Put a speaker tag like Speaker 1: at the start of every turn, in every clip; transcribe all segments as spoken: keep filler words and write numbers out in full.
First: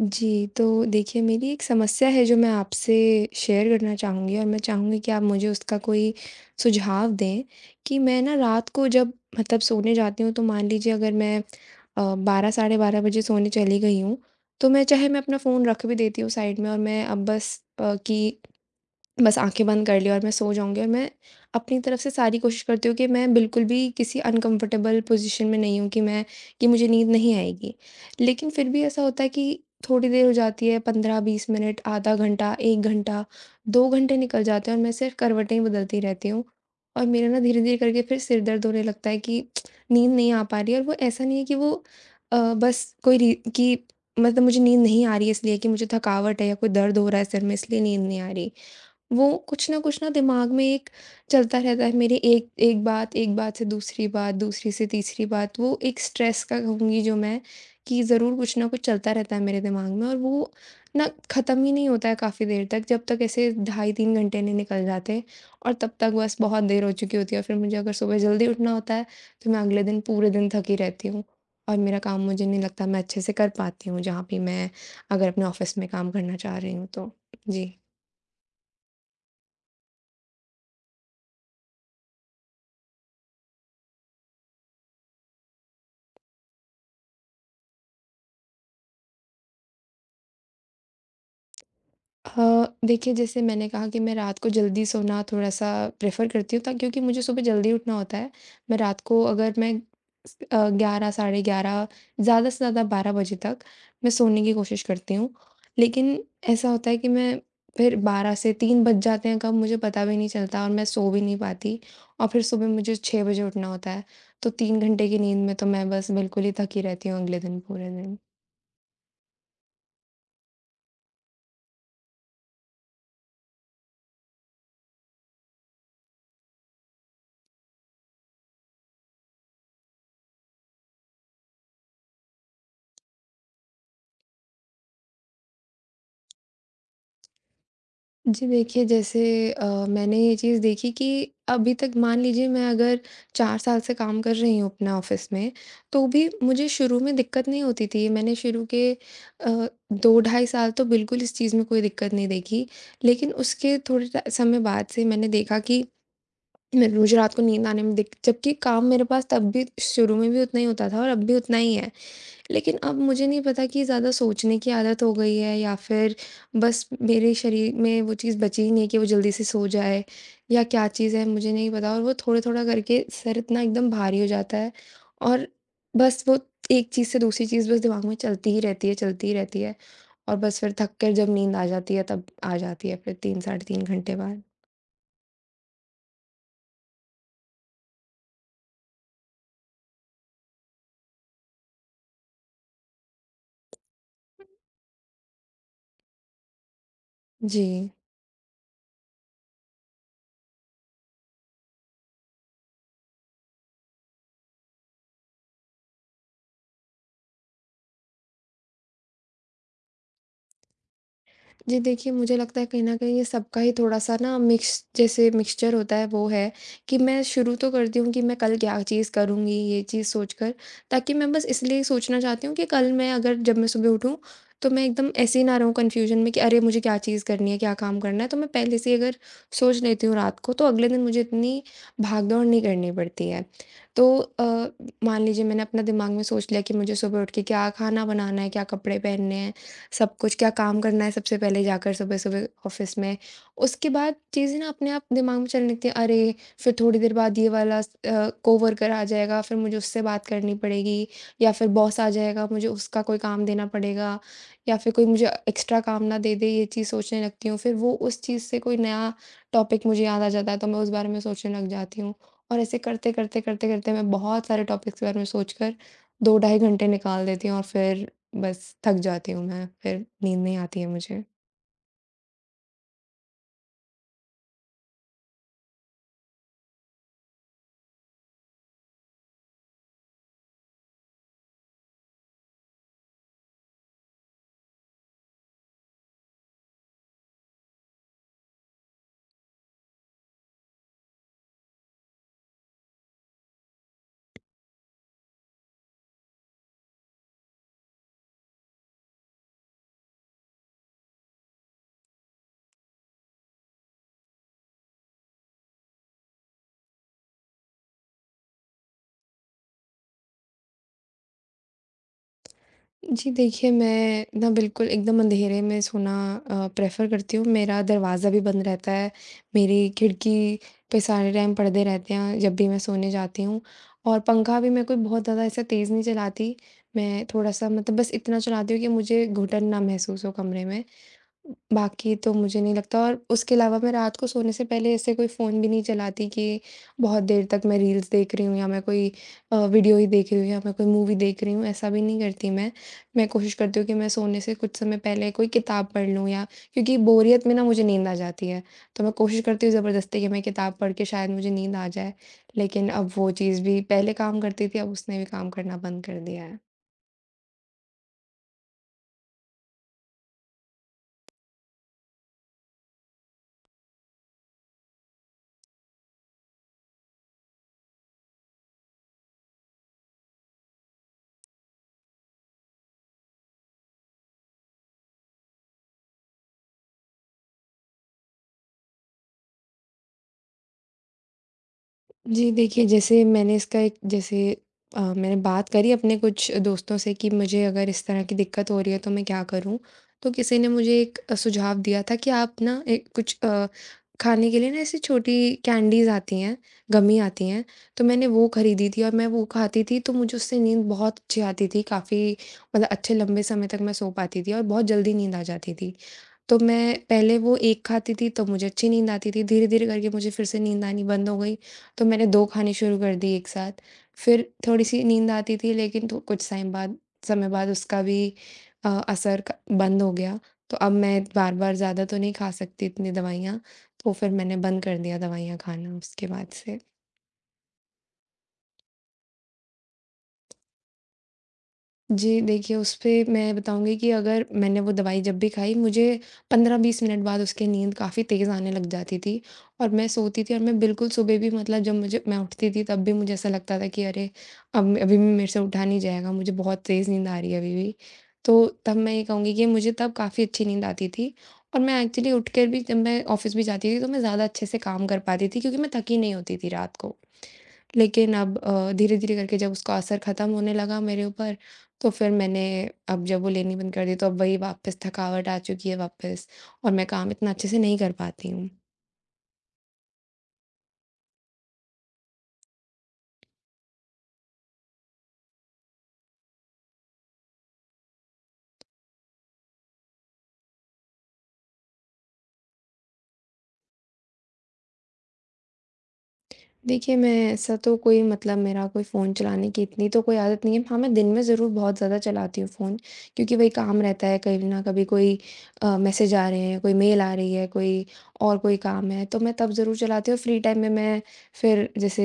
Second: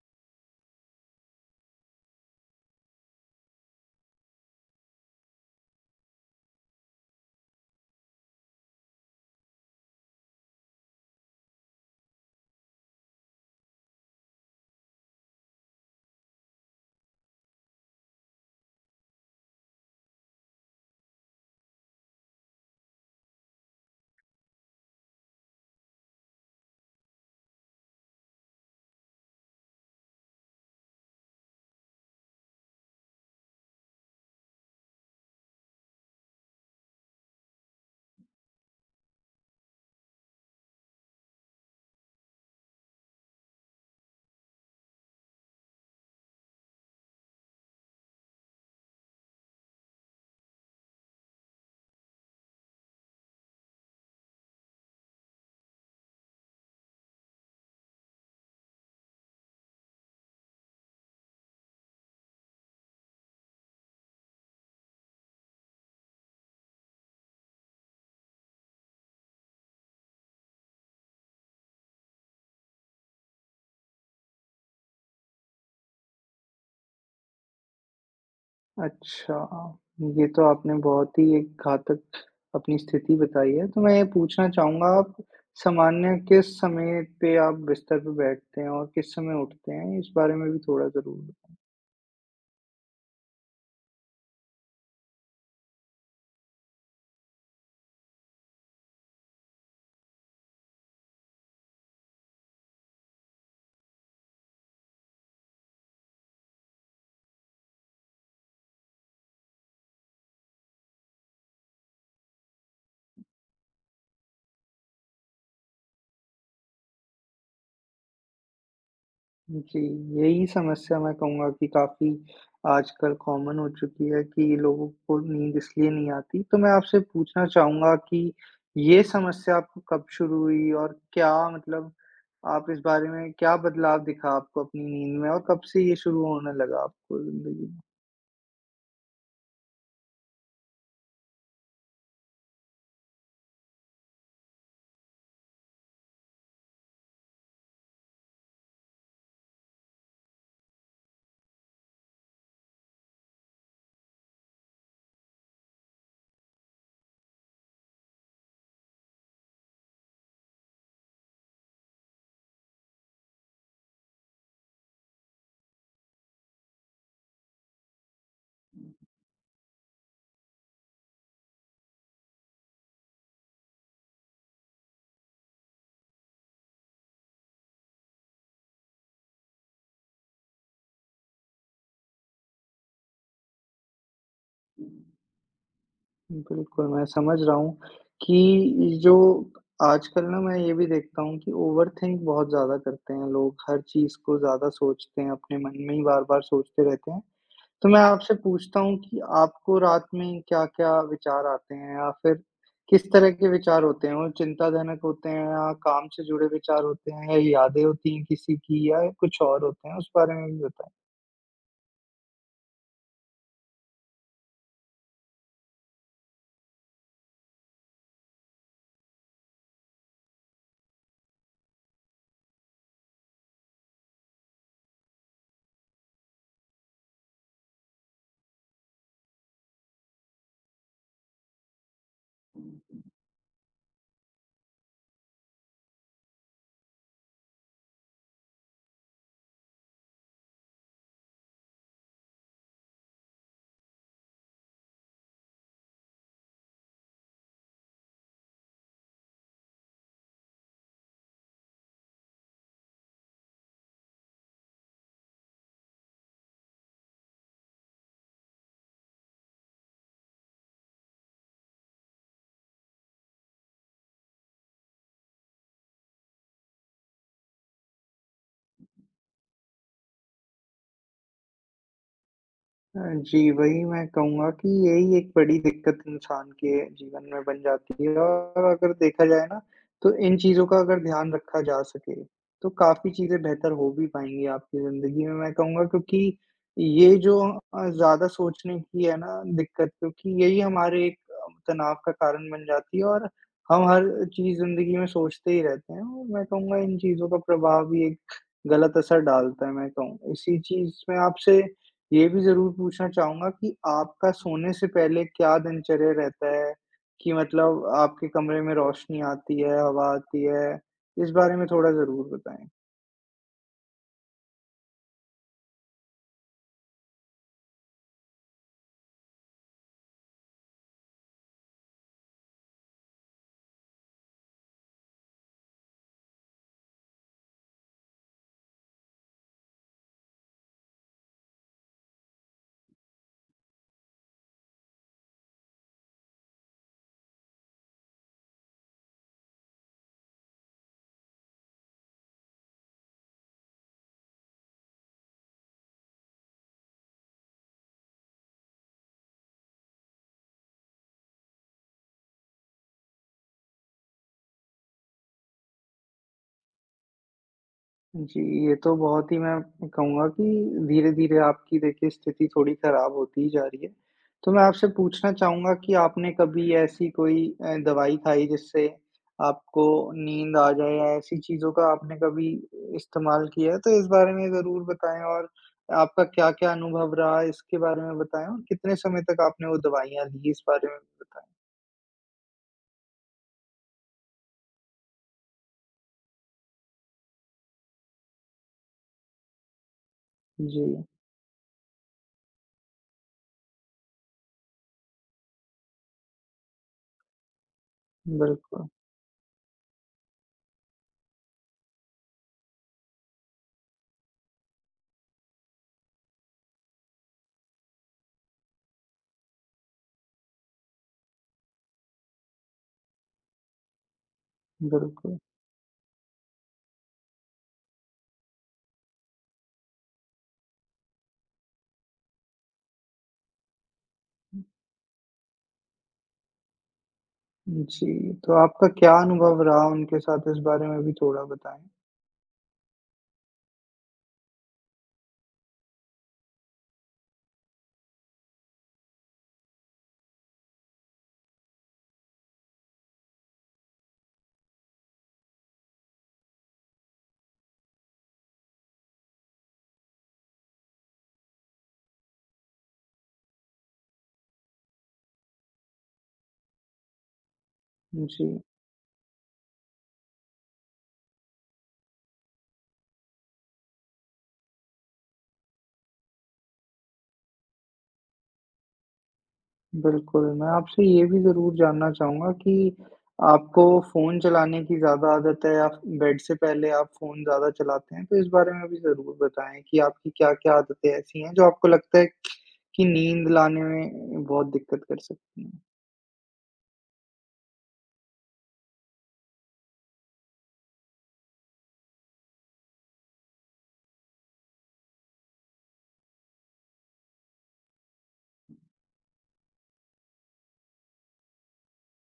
Speaker 1: जी, तो देखिए मेरी एक समस्या है जो मैं आपसे शेयर करना चाहूँगी और मैं चाहूँगी कि आप मुझे उसका कोई सुझाव दें कि मैं ना रात को जब मतलब सोने जाती हूँ तो मान लीजिए, अगर मैं अ, बारह साढ़े बारह बजे सोने चली गई हूँ, तो मैं चाहे मैं अपना फ़ोन रख भी देती हूँ साइड में और मैं अब बस अ, कि बस आँखें बंद कर ली और मैं सो जाऊँगी और मैं अपनी तरफ से सारी कोशिश करती हूँ कि मैं बिल्कुल भी किसी अनकंफर्टेबल पोज़ीशन में नहीं हूँ कि मैं कि मुझे नींद नहीं आएगी। लेकिन फिर भी ऐसा होता है कि थोड़ी देर हो जाती है, पंद्रह बीस मिनट, आधा घंटा, एक घंटा, दो घंटे निकल जाते हैं और मैं सिर्फ़ करवटें ही बदलती रहती हूँ। और मेरा ना धीरे-धीरे करके फिर सिर दर्द होने लगता है कि नींद नहीं आ पा रही है। और वो ऐसा नहीं है कि वो अ, बस कोई री कि मतलब मुझे नींद नहीं आ रही है इसलिए कि मुझे थकावट है या कोई दर्द हो रहा है सिर में, इसलिए नींद नहीं आ रही। वो कुछ ना कुछ ना दिमाग में एक चलता रहता है मेरे, एक एक बात, एक बात से दूसरी बात, दूसरी से तीसरी बात, वो एक स्ट्रेस का कहूँगी जो मैं कि ज़रूर कुछ ना कुछ चलता रहता है मेरे दिमाग में। और वो ना ख़त्म ही नहीं होता है काफ़ी देर तक, जब तक ऐसे ढाई तीन घंटे नहीं निकल जाते। और तब तक बस बहुत देर हो चुकी होती है और फिर मुझे अगर सुबह जल्दी उठना होता है, तो मैं अगले दिन पूरे दिन थकी रहती हूँ। और मेरा काम मुझे नहीं लगता मैं अच्छे से कर पाती हूँ, जहाँ भी मैं अगर अपने ऑफ़िस में काम करना चाह रही हूँ तो। जी।
Speaker 2: अच्छा, ये तो आपने बहुत ही एक घातक अपनी स्थिति बताई है। तो मैं ये पूछना चाहूँगा, आप सामान्य किस समय पे आप बिस्तर पे बैठते हैं और किस समय उठते हैं? इस बारे में भी थोड़ा ज़रूर।
Speaker 1: अ, देखिए, जैसे मैंने कहा कि मैं रात को जल्दी सोना थोड़ा-सा प्रेफ़र करती हूँ ता क्योंकि मुझे सुबह जल्दी उठना होता है। मैं रात को, अगर मैं स अ, ग्यारह साढ़े ग्यारह, ज़्यादा से ज़्यादा बारह बजे तक मैं सोने की कोशिश करती हूँ। लेकिन ऐसा होता है कि मैं फिर बारह से तीन बज जाते हैं, कब मुझे पता भी नहीं चलता और मैं सो भी नहीं पाती। और फिर सुबह मुझे छह बजे उठना होता है। तो तीन घंटे की नींद में तो मैं बस बिल्कुल ही थकी रहती हूँ अगले दिन पूरे दिन।
Speaker 2: जी, यही समस्या मैं कहूँगा कि काफ़ी आजकल कॉमन हो चुकी है कि लोगों को नींद इसलिए नहीं आती। तो मैं आपसे पूछना चाहूँगा कि ये समस्या आपको कब शुरू हुई और क्या मतलब, आप इस बारे में क्या बदलाव दिखा आपको अपनी नींद में और कब से ये शुरू होने लगा आपको ज़िंदगी में?
Speaker 1: जी देखिए, जैसे अ, मैंने ये चीज़ देखी कि अभी तक, मान लीजिए, मैं अगर चार साल से काम कर रही हूँ अपने ऑफ़िस में, तो भी मुझे शुरू में दिक्कत नहीं होती थी। मैंने शुरू के अ, दो ढाई साल तो बिल्कुल इस चीज़ में कोई दिक्कत नहीं देखी। लेकिन उसके थोड़े ट समय बाद से मैंने देखा कि मैं मुझे रात को नींद आने में दिक जबकि काम मेरे पास तब भी, शुरू में भी उतना ही होता था और अब भी उतना ही है। लेकिन अब मुझे नहीं पता कि ज़्यादा सोचने की आदत हो गई है या फिर बस मेरे शरीर में वो चीज़ बची ही नहीं है कि वो जल्दी से सो जाए, या क्या चीज़ है मुझे नहीं पता, और वो थोड़ा-थोड़ा करके सर इतना एकदम भारी हो जाता है। और बस वो एक चीज़ से दूसरी चीज़ बस दिमाग में चलती ही रहती है, चलती ही रहती है। और बस फिर थक कर जब नींद आ जाती है तब आ जाती है, फिर तीन साढ़े तीन घंटे बाद।
Speaker 2: बिल्कुल, मैं समझ रहा हूँ कि जो आजकल ना, मैं ये भी देखता हूँ कि ओवरथिंक बहुत ज़्यादा करते हैं लोग, हर चीज़ को ज़्यादा सोचते हैं, अपने मन में ही बार-बार सोचते रहते हैं।
Speaker 1: जी।
Speaker 2: तो मैं आपसे पूछता हूँ कि आपको रात में क्या-क्या विचार आते हैं या फिर किस तरह के विचार होते हैं? वो चिंताजनक होते हैं या काम से जुड़े विचार होते हैं या यादें होती हैं किसी की या कुछ और होते हैं? उस बारे में भी बताएँ।
Speaker 1: जी देखिए, मुझे लगता है कहीं न कहीं ये सबका ही थोड़ा-सा ना मिक्स, जैसे मिक्सचर होता है वो है, कि मैं शुरू तो करती हूँ कि मैं कल क्या चीज़ करूँगी ये चीज़ सोचकर, ताकि मैं बस इसलिए सोचना चाहती हूँ कि कल मैं अगर, जब मैं सुबह उठूँ, तो मैं एकदम ऐसे ही ना रहूँ कन्फ्यूजन में कि अरे! मुझे क्या चीज़ करनी है, क्या काम करना है? तो मैं पहले से ही अगर सोच लेती हूँ रात को, तो अगले दिन मुझे इतनी भाग-दौड़ नहीं करनी पड़ती है। तो अ, मान लीजिए, मैंने अपना दिमाग में सोच लिया कि मुझे सुबह उठ के क्या खाना बनाना है, क्या कपड़े पहनने हैं, सब कुछ क्या काम करना है सबसे पहले जाकर सुबह-सुबह ऑफ़िस में। उसके बाद चीज़ें ना अपने आप दिमाग में चलने लगती हैं, अरे! फिर थोड़ी देर बाद ये वाला स अ, कोवर्कर आ जाएगा, फिर मुझे उससे बात करनी पड़ेगी, या फिर बॉस आ जाएगा, मुझे उसका कोई काम देना पड़ेगा, या फिर कोई मुझे एक्स्ट्रा काम ना दे दे, ये चीज़ सोचने लगती हूँ। फिर वो उस चीज़ से कोई नया टॉपिक मुझे याद आ जाता है, तो मैं उस बारे में सोचने लग जाती हूँ। और ऐसे करते, करते, करते, करते मैं बहुत सारे टॉपिक्स के बारे में सोचकर दो ढाई घंटे निकाल देती हूँ और फिर बस थक जाती हूँ मैं, फिर नींद नहीं आती है मुझे।
Speaker 2: हाँ जी, वही मैं कहूँगा कि यही एक बड़ी दिक्कत इंसान के जीवन में बन जाती है और अगर देखा जाए ना, तो इन चीज़ों का अगर ध्यान रखा जा सके, तो काफ़ी चीज़ें बेहतर हो भी पाएँगी आपकी ज़िंदगी में, मैं कहूँगा क्योंकि ये जो अ, ज़्यादा सोचने की है ना दिक्कत, क्योंकि यही हमारे एक तनाव का कारण बन जाती है और हम हर चीज़ ज़िंदगी में सोचते ही रहते हैं और मैं कहूँगा इन चीज़ों का प्रभाव भी एक गलत असर डालता है, मैं कहूँ। इसी चीज़ में आपसे ये भी ज़रूर पूछना चाहूँगा कि आपका सोने से पहले क्या दिनचर्या रहता है? कि मतलब आपके कमरे में रोशनी आती है, हवा आती है? इस बारे में थोड़ा ज़रूर बताएँ।
Speaker 1: जी देखिए, मैं ना बिल्कुल एकदम अंधेरे में सोना अ, प्रेफ़र करती हूँ। मेरा दरवाज़ा भी बंद रहता है, मेरी खिड़की पे सारे टाइम पर्दे रहते हैं जब भी मैं सोने जाती हूँ, और पंखा भी मैं कोई बहुत ज़्यादा ऐसा तेज़ नहीं चलाती। मैं थोड़ा-सा मतलब बस इतना चलाती हूँ कि मुझे घुटन ना महसूस हो कमरे में, बाकी तो मुझे नहीं लगता। और उसके अलावा मैं रात को सोने से पहले ऐसे कोई फ़ोन भी नहीं चलाती कि बहुत देर तक मैं रील्स देख रही हूँ, या मैं कोई अ, वीडियो ही देख रही हूँ, या मैं कोई मूवी देख रही हूँ, ऐसा भी नहीं करती मैं। मैं कोशिश करती हूँ कि मैं सोने से कुछ समय पहले कोई किताब पढ़ लूँ, या क्योंकि बोरियत में ना मुझे नींद आ जाती है, तो मैं कोशिश करती हूँ ज़बरदस्ती कि मैं किताब पढ़ के शायद मुझे नींद आ जाए। लेकिन अब वो चीज़ भी पहले काम करती थी, अब उसने भी काम करना बंद कर दिया है।
Speaker 2: जी, ये तो बहुत ही मैं कहूँगा कि धीरे-धीरे आपकी देखिए स्थिति थोड़ी खराब होती ही जा रही है। तो मैं आपसे पूछना चाहूँगा कि आपने कभी ऐसी कोई अ, दवाई खाई जिससे आपको नींद आ जाए या ऐसी चीज़ों का आपने कभी इस्तेमाल किया है? तो इस बारे में ज़रूर बताएँ और आपका क्या-क्या अनुभव रहा इसके बारे में बताएँ और कितने समय तक आपने वो दवाइयाँ ली इस बारे में बताएँ?
Speaker 1: जी, देखिए, जैसे मैंने इसका एक, जैसे अ, मैंने बात करी अपने कुछ दोस्तों से कि मुझे अगर इस तरह की दिक्कत हो रही है तो मैं क्या करूँ? तो किसी ने मुझे
Speaker 2: जी,
Speaker 1: एक अ, सुझाव दिया था कि आप ना एक कुछ अ, खाने के लिए ना, ऐसी छोटी कैंडीज़ आती हैं, गमी आती हैं, तो मैंने वो
Speaker 2: बिल्कुल,
Speaker 1: खरीदी थी और मैं वो खाती थी तो मुझे उससे नींद बहुत अच्छी आती थी, काफ़ी मतलब अच्छे लंबे समय तक मैं सो पाती थी और बहुत जल्दी नींद आ जाती थी। तो मैं पहले वो एक खाती थी तब मुझे अच्छी नींद आती थी, धीरे-धीरे करके मुझे फिर से नींद आनी बंद हो गई, तो मैंने दो खानी शुरू कर दी एक साथ। फिर थोड़ी-सी नींद
Speaker 2: बिल्कुल।
Speaker 1: आती थी, लेकिन थो कुछ टाइम बाद समय बाद उसका भी अ, असर क बंद हो गया, तो अब मैं बार-बार ज़्यादा तो नहीं खा सकती इतनी दवाइयाँ, तो फिर मैंने बंद कर दिया दवाइयाँ खाना उसके बाद से।
Speaker 2: जी, तो आपका क्या अनुभव रहा उनके साथ, इस बारे में भी थोड़ा बताएँ?
Speaker 1: जी, देखिए, उस पे मैं बताऊँगी कि अगर मैंने वो दवाई जब भी खाई, मुझे पंद्रह बीस मिनट बाद उसकी नींद काफ़ी तेज़ आने लग जाती थी, और मैं सोती थी और मैं बिल्कुल सुबह भी, मतलब जब मुझे मैं उठती थी, तब भी मुझे ऐसा लगता था कि अरे! अब अभी भी मेरे से उठा नहीं जाएगा, मुझे बहुत तेज़ नींद आ रही है अभी भी। तो तब मैं ये कहूँगी कि मुझे तब काफ़ी अच्छी नींद आती थी, और मैं एक्चुअली उठकर भी, जब मैं ऑफ़िस भी जाती थी, तो मैं ज़्यादा अच्छे से काम कर पाती थी क्योंकि मैं थकी नहीं होती थी रात को। लेकिन
Speaker 2: जी,
Speaker 1: अब अ, धीरे-धीरे करके जब उसका असर ख़त्म होने लगा मेरे ऊपर, तो फिर मैंने, अब जब वो लेनी बंद कर दी, तो अब वही वापस थकावट आ चुकी है वापस और मैं काम इतना अच्छे से नहीं कर पाती हूँ।
Speaker 2: बिल्कुल, मैं आपसे ये भी ज़रूर जानना चाहूँगा कि आपको फ़ोन चलाने की ज़्यादा आदत है या बेड से पहले आप फ़ोन ज़्यादा चलाते हैं? तो इस बारे में भी ज़रूर बताएँ कि आपकी क्या-क्या आदतें ऐसी हैं जो आपको लगता है कि नींद लाने में बहुत दिक्कत कर सकती हैं?
Speaker 1: देखिए, मैं ऐसा तो कोई मतलब मेरा कोई फ़ोन चलाने की इतनी तो कोई आदत नहीं है। हाँ, मैं दिन में ज़रूर बहुत ज़्यादा चलाती हूँ फ़ोन क्योंकि वही काम रहता है, कहीं न कभी कोई अ, मैसेज आ रहे हैं, कोई मेल आ रही है, कोई और कोई काम है, तो मैं तब ज़रूर चलाती हूँ। फ्री टाइम में मैं फिर, जैसे,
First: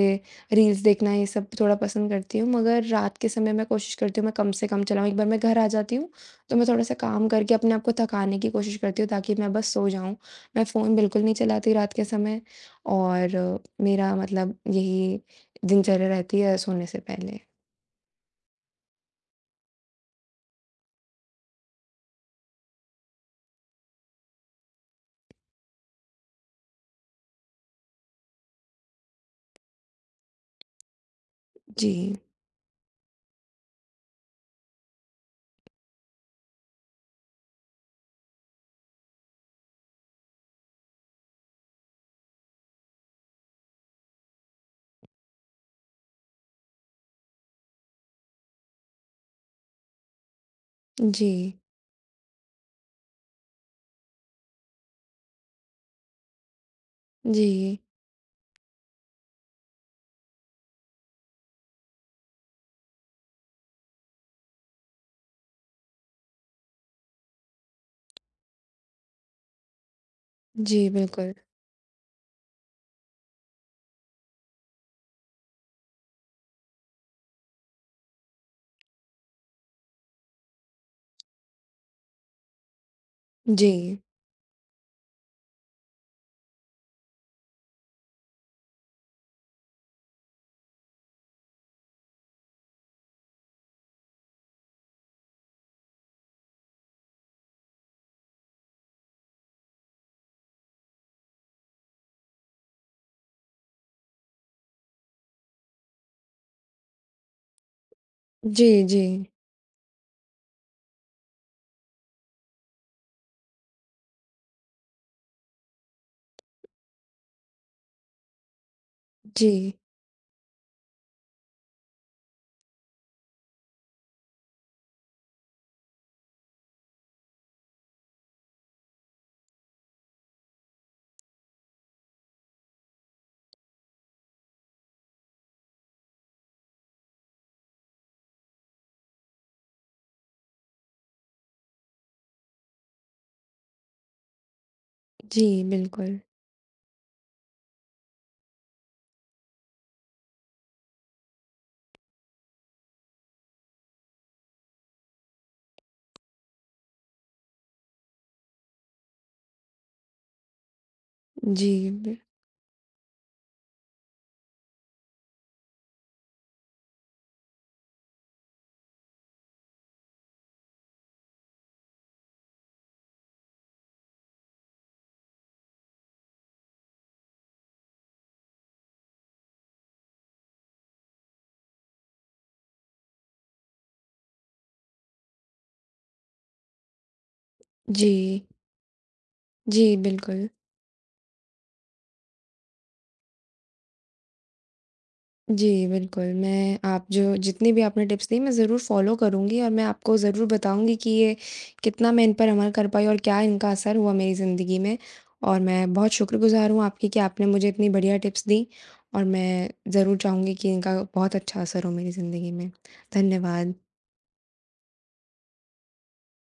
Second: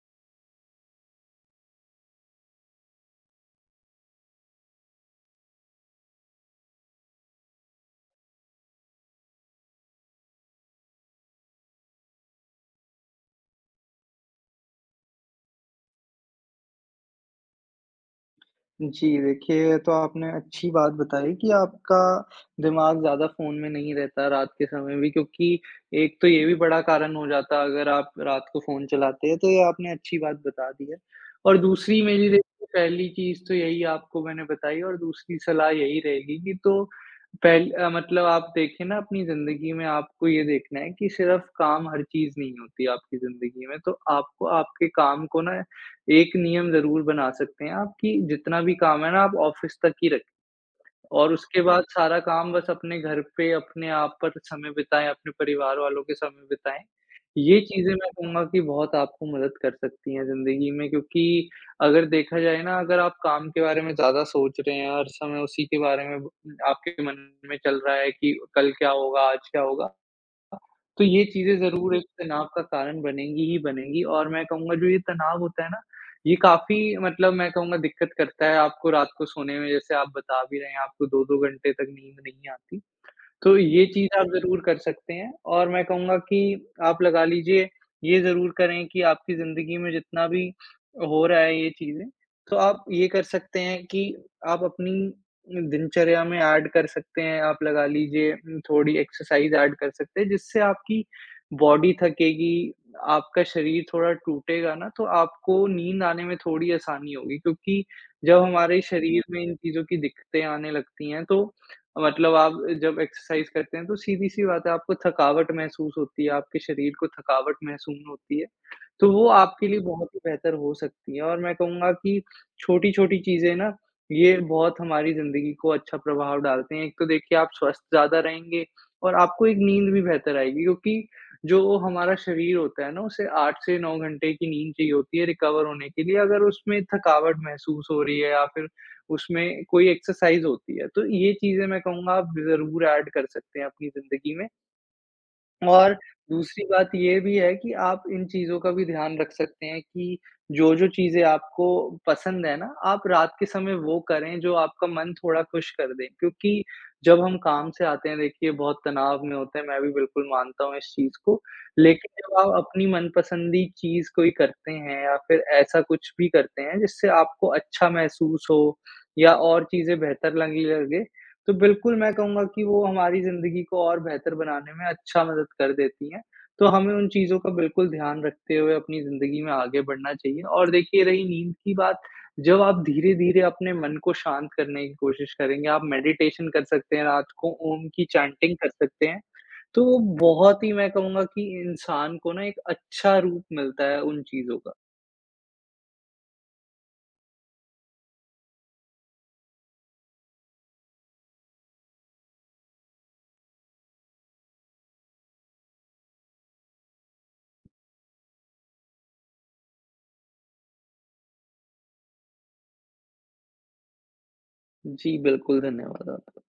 Speaker 1: रील्स देखना ये सब थोड़ा पसंद करती हूँ, मगर रात के समय मैं कोशिश करती हूँ मैं कम से कम चलाऊँ। एक बार मैं घर आ जाती हूँ, तो मैं थोड़ा-सा काम करके अपने आप को थकाने की कोशिश करती हूँ ताकि मैं बस सो जाऊँ। मैं फ़ोन बिल्कुल नहीं चलाती रात के समय। और अ, मेरा मतलब यही दिनचर्या रहती है सोने से पहले।
Speaker 2: जी, देखिए ये तो आपने अच्छी बात बताई कि आपका दिमाग ज़्यादा फ़ोन में नहीं रहता रात के समय भी, क्योंकि एक तो ये भी बड़ा कारण हो जाता अगर आप रात को फ़ोन चलाते हैं, तो ये आपने अच्छी बात बता दी है। और
Speaker 1: जी।
Speaker 2: दूसरी मेरी देखिए पहली चीज़ तो यही आपको मैंने बताई और दूसरी सलाह यही रहेगी कि तो पहल अ, मतलब आप देखें ना अपनी ज़िंदगी में, आपको ये देखना है कि सिर्फ़ काम हर चीज़ नहीं होती आपकी ज़िंदगी में, तो आपको आपके काम को ना एक नियम ज़रूर बना सकते हैं आप कि जितना भी काम है ना आप ऑफ़िस तक ही रखें
Speaker 1: जी।
Speaker 2: और उसके बाद सारा काम बस अपने घर पे अपने आप पर समय बिताएँ, अपने परिवार वालों के समय बिताएँ। ये
Speaker 1: जी।
Speaker 2: चीज़ें मैं कहूँगा कि बहुत आपको मदद कर सकती हैं ज़िंदगी में, क्योंकि अगर देखा जाए ना, अगर आप काम के बारे में ज़्यादा सोच रहे हैं, हर समय उसी के बारे में ब, आपके मन में चल रहा है कि कल क्या होगा, आज क्या होगा?
Speaker 1: जी,
Speaker 2: तो ये
Speaker 1: बिल्कुल।
Speaker 2: चीज़ें ज़रूर एक तनाव का कारण बनेंगी ही बनेंगी और मैं कहूँगा जो ये तनाव होता है ना, ये काफ़ी मतलब मैं कहूँगा दिक्कत करता है आपको रात को सोने में। जैसे आप बता भी रहे हैं आपको दो दो घंटे तक नींद नहीं आती। तो ये
Speaker 1: जी।
Speaker 2: चीज़ आप ज़रूर कर सकते हैं और मैं कहूँगा कि आप लगा लीजिए, ये ज़रूर करें कि आपकी ज़िंदगी में जितना भी हो रहा है ये चीज़ें, तो आप ये कर सकते हैं कि आप अपनी दिनचर्या में ऐड कर सकते हैं। आप लगा लीजिए उम, थोड़ी एक्सरसाइज़ ऐड कर सकते हैं, जिससे आपकी बॉडी थकेगी, आपका शरीर थोड़ा टूटेगा ना, तो आपको नींद आने में थोड़ी आसानी होगी, क्योंकि जब
Speaker 1: जी,
Speaker 2: हमारे
Speaker 1: जी।
Speaker 2: शरीर में इन चीज़ों की दिक्कतें आने लगती हैं, तो मतलब आप जब एक्सरसाइज़ करते हैं तो सीधी-सी बात है आपको थकावट महसूस होती है, आपके शरीर को थकावट महसूस होती है। तो वो
Speaker 1: जी।
Speaker 2: आपके लिए बहुत ही बेहतर हो सकती है और मैं कहूँगा कि छोटी-छोटी चीज़ें ना, ये बहुत हमारी ज़िंदगी को अच्छा प्रभाव डालते हैं। एक तो देखिए आप स्वस्थ ज़्यादा रहेंगे और आपको एक नींद भी बेहतर आएगी, क्योंकि जो हमारा शरीर होता है ना, उसे आठ से नौ घंटे की नींद चाहिए होती है रिकवर होने के लिए। अगर उसमें थकावट महसूस हो रही है या फिर उसमें कोई एक्सरसाइज़ होती है, तो ये चीज़ें मैं कहूँगा आप ज़रूर ऐड कर सकते हैं अपनी ज़िंदगी में।
Speaker 1: जी,
Speaker 2: और
Speaker 1: बिल्कुल।
Speaker 2: दूसरी बात ये भी है कि आप इन चीज़ों का भी ध्यान रख सकते हैं कि जो-जो चीज़ें आपको पसंद है ना, आप रात के समय वो करें जो आपका मन थोड़ा खुश कर दें। क्योंकि जब हम काम से आते हैं देखिए बहुत तनाव में होते हैं, मैं भी बिल्कुल मानता हूँ इस चीज़ को।
Speaker 1: जी, बि
Speaker 2: लेकिन जब आप अपनी मनपसंदी चीज़ कोई करते हैं या फिर ऐसा कुछ भी करते हैं जिससे आपको अच्छा महसूस हो या और चीज़ें बेहतर लगने लगे, तो बिल्कुल मैं कहूँगा कि वो हमारी ज़िंदगी को और बेहतर बनाने में अच्छा मदद कर देती हैं। तो हमें उन चीज़ों का बिल्कुल ध्यान रखते हुए अपनी ज़िंदगी में आगे बढ़ना चाहिए और देखिए रही नींद की बात, जब आप धीरे-धीरे अपने मन को शांत करने की कोशिश करेंगे, आप मेडिटेशन कर सकते हैं, रात को ओम की
Speaker 1: जी।
Speaker 2: चैंटिंग कर सकते हैं, तो
Speaker 1: जी,
Speaker 2: वो
Speaker 1: बिल्कुल।
Speaker 2: बहुत ही मैं कहूँगा कि इंसान को ना एक अच्छा रूप मिलता है उन चीज़ों का।
Speaker 1: जी, बिल्कुल। मैं आप, जो जितनी भी आपने टिप्स दी, मैं ज़रूर फ़ॉलो करूँगी और मैं आपको ज़रूर बताऊँगी कि ये कितना मैं इन पर अमल कर पाई और क्या इनका असर हुआ मेरी ज़िंदगी में। और मैं बहुत शुक्रगुज़ार हूँ आपकी कि आपने मुझे इतनी बढ़िया टिप्स दी, और मैं ज़रूर चाहूँगी कि इनका बहुत अच्छा असर हो मेरी ज़िंदगी में। धन्यवाद।
Speaker 2: जी, बिल्कुल, धन्यवाद आपका।